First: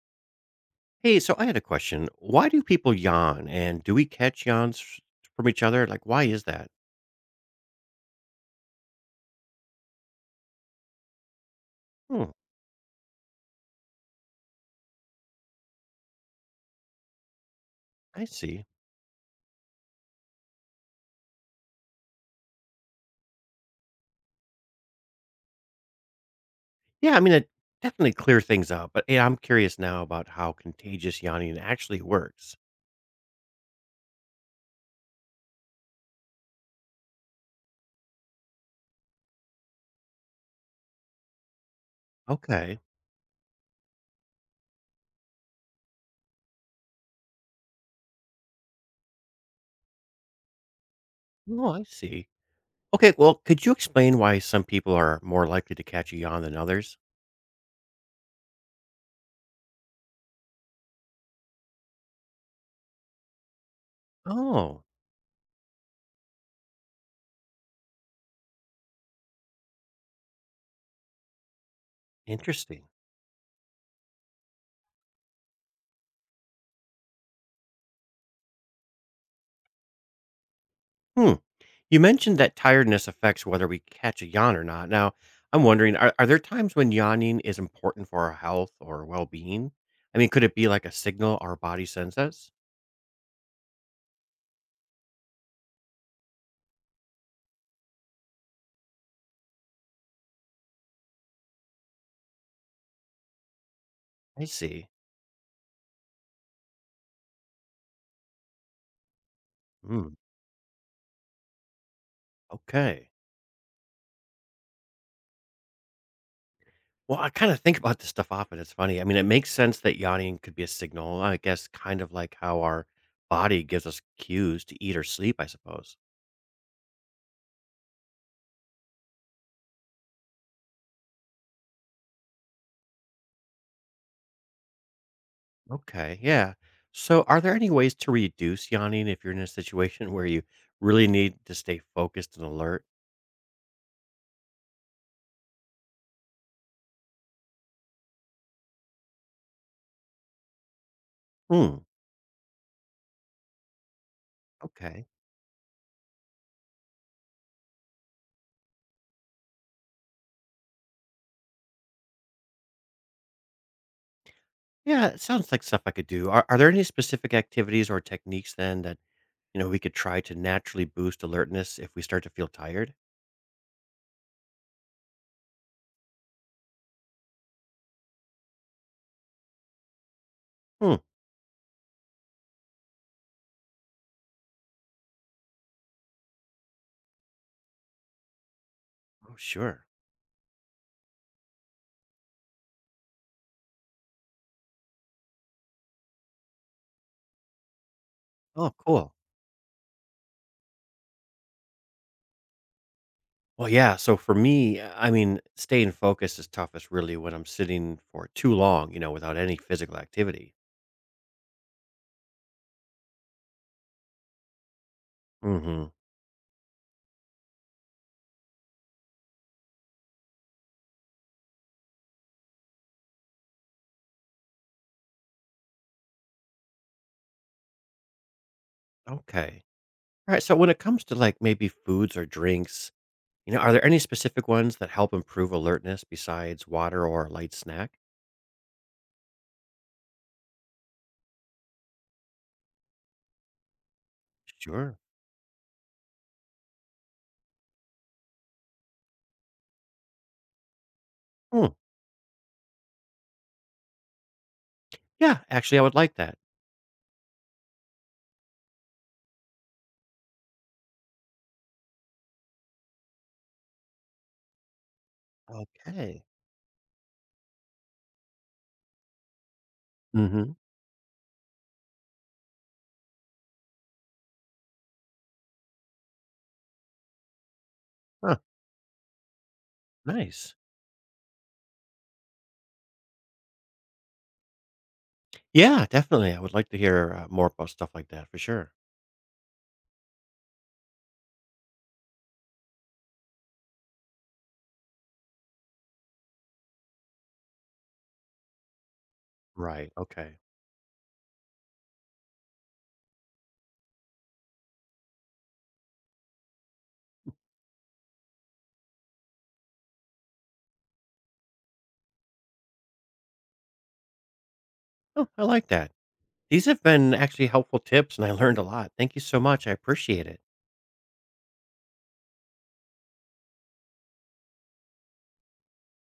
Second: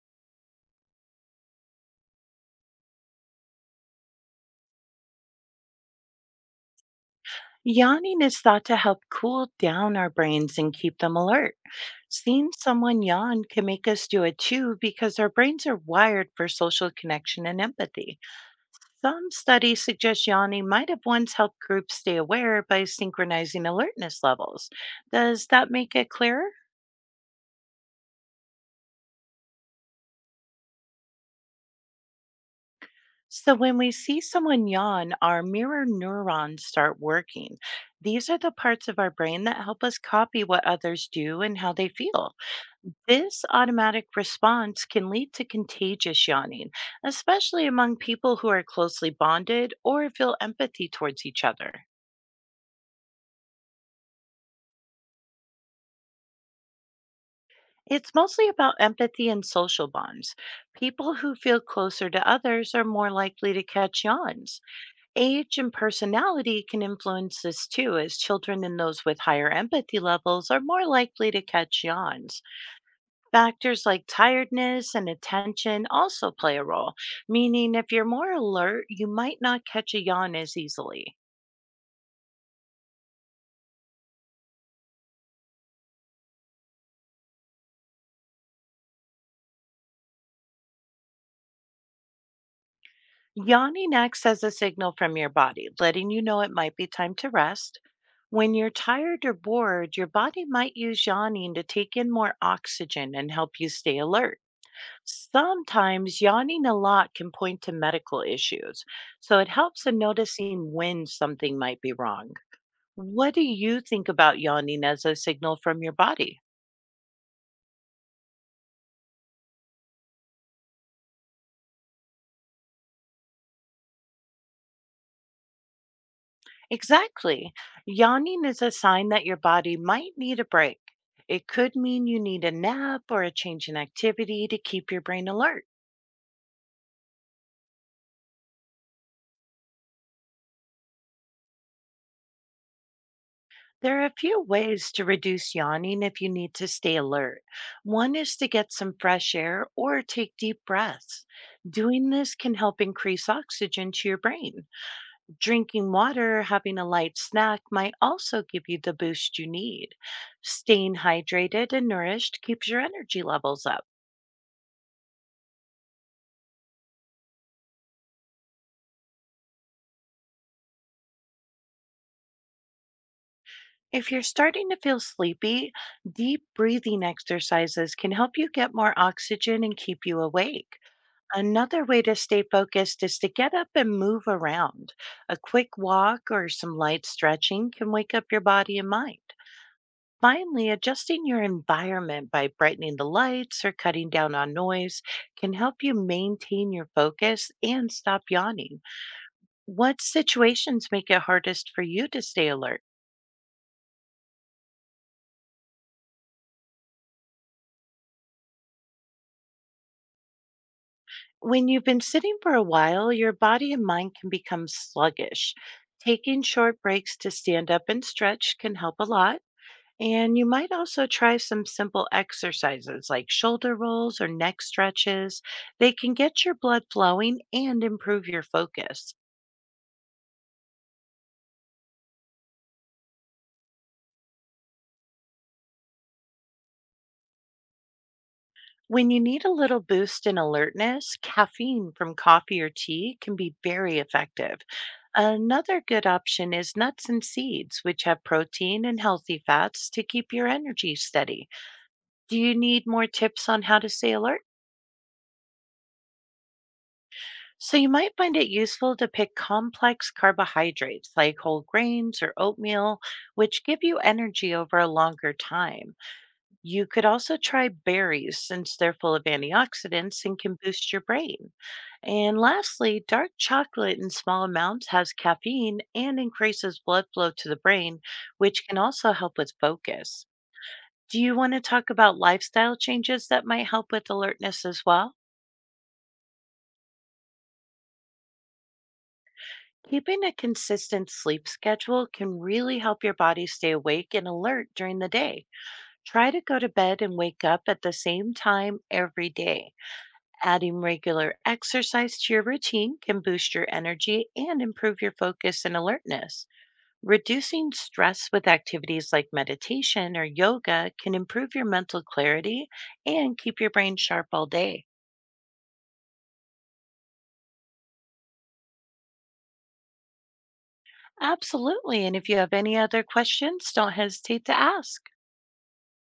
Hey, so I had a question. Why do people yawn and do we catch yawns from each other? Like, why is that? Yawning is thought to help cool down our brains and keep them alert. Hmm, Seeing someone yawn can make us do it too because our brains are wired for social connection and empathy. I see. Some studies suggest yawning might have once helped groups stay aware by synchronizing alertness levels. Does that make it clearer? Yeah, I mean, it definitely clear things up, but yeah, I'm curious now about how contagious yawning actually works. So, when we see someone yawn, our mirror neurons start working. These are the parts of our brain that help us copy what others do and how they feel. Okay. This automatic response can lead to contagious yawning, especially among people who are closely bonded or feel empathy towards each Oh, I other. see. Okay, well, could you explain why some people are more likely to catch a yawn than others? It's mostly about empathy and social bonds. People who feel closer to others are more likely to catch yawns. Oh, Age and personality can influence this too, as children and those with higher empathy levels are more likely to catch yawns. interesting. Factors like tiredness and attention also play a role, meaning if you're more alert, you might not catch a yawn as easily. Hmm. You mentioned that tiredness affects whether we catch a yawn or not. Now, I'm wondering are there times when yawning is important for our health or well being? I mean, could it be like a signal our body sends us? Yawning acts as a signal from your body, letting you know it might be time to rest. When you're tired or bored, your body might use yawning to take in more oxygen and help you stay alert. I see. Sometimes yawning a lot can point to medical issues, so it helps in Hmm. noticing when something might be wrong. Okay. What do you think about yawning as a signal from your body? Well, I kind of think about this stuff often. It's funny. I mean, it makes sense that yawning could be a signal, I guess, kind of like how our body gives us cues to eat or sleep, I suppose. Exactly. Yawning is a sign that your body might need a break. It could mean you need a nap or a change in activity to keep your brain alert. Okay. Yeah. So, are there any ways to reduce yawning if you're in a situation where you really need to stay focused and alert? There are a few ways to reduce yawning if you need to stay alert. One is to get some fresh air or take deep breaths. Hmm. Doing this can help increase oxygen to your brain. Okay. Drinking water, having a light snack might also give you the boost you need. Staying hydrated and nourished keeps your energy levels up. Yeah, it sounds like stuff I could do. Are there any specific activities or techniques then that, we could try to naturally boost alertness if we start to feel tired? If you're starting to feel sleepy, deep breathing exercises can help you get more oxygen and keep you awake. Hmm. Another way to stay focused is to get up and move around. A quick walk or some light stretching can wake up your body and mind. Oh, sure. Finally, adjusting your environment by brightening the lights or cutting down on noise can help you maintain your focus and stop Oh, yawning. cool. What situations make it hardest for you to stay alert? Well, yeah. So for me, I mean, staying focused is toughest really when I'm sitting for too long, without any physical activity. When you've been sitting for a while, your body and mind can become sluggish. Hmm. Taking short breaks to stand up and stretch can help a lot. And you might also try some simple exercises like shoulder rolls or neck stretches. They can get your blood flowing and improve your focus. Okay. All right. So when it comes to like maybe foods or drinks, are there any specific ones that help improve alertness besides water or a light snack? When you need a little boost in alertness, caffeine from coffee or tea can be very effective. Sure. Another good option is nuts and seeds, which have protein and healthy fats to keep your energy steady. Hmm. Do you need more tips on how to stay alert? Yeah, actually, I would like that. So, you might find it useful to pick complex carbohydrates like whole grains or oatmeal, which give you energy over a longer time. Okay. You could also try berries since they're full of antioxidants and Mm-hmm. can boost your brain. And lastly, dark chocolate in small amounts has caffeine and increases blood flow to the brain, Huh. which can also help with focus. Nice. Do you want to talk about lifestyle changes that might help with alertness as well? Yeah, definitely. I would like to hear more about stuff like that for sure. Keeping a consistent sleep schedule can really help your body stay awake and alert during the day. Try to go to bed and wake up at the same time every day. Right. Okay. Adding regular exercise to your routine can boost your energy and improve your focus and alertness. Reducing stress with activities like meditation or yoga can improve your mental clarity and keep your brain sharp all day. Oh, I like that. These have been actually helpful tips, and I learned a lot. Thank you so much. I appreciate it. Absolutely. And if you have any other questions, don't hesitate to ask.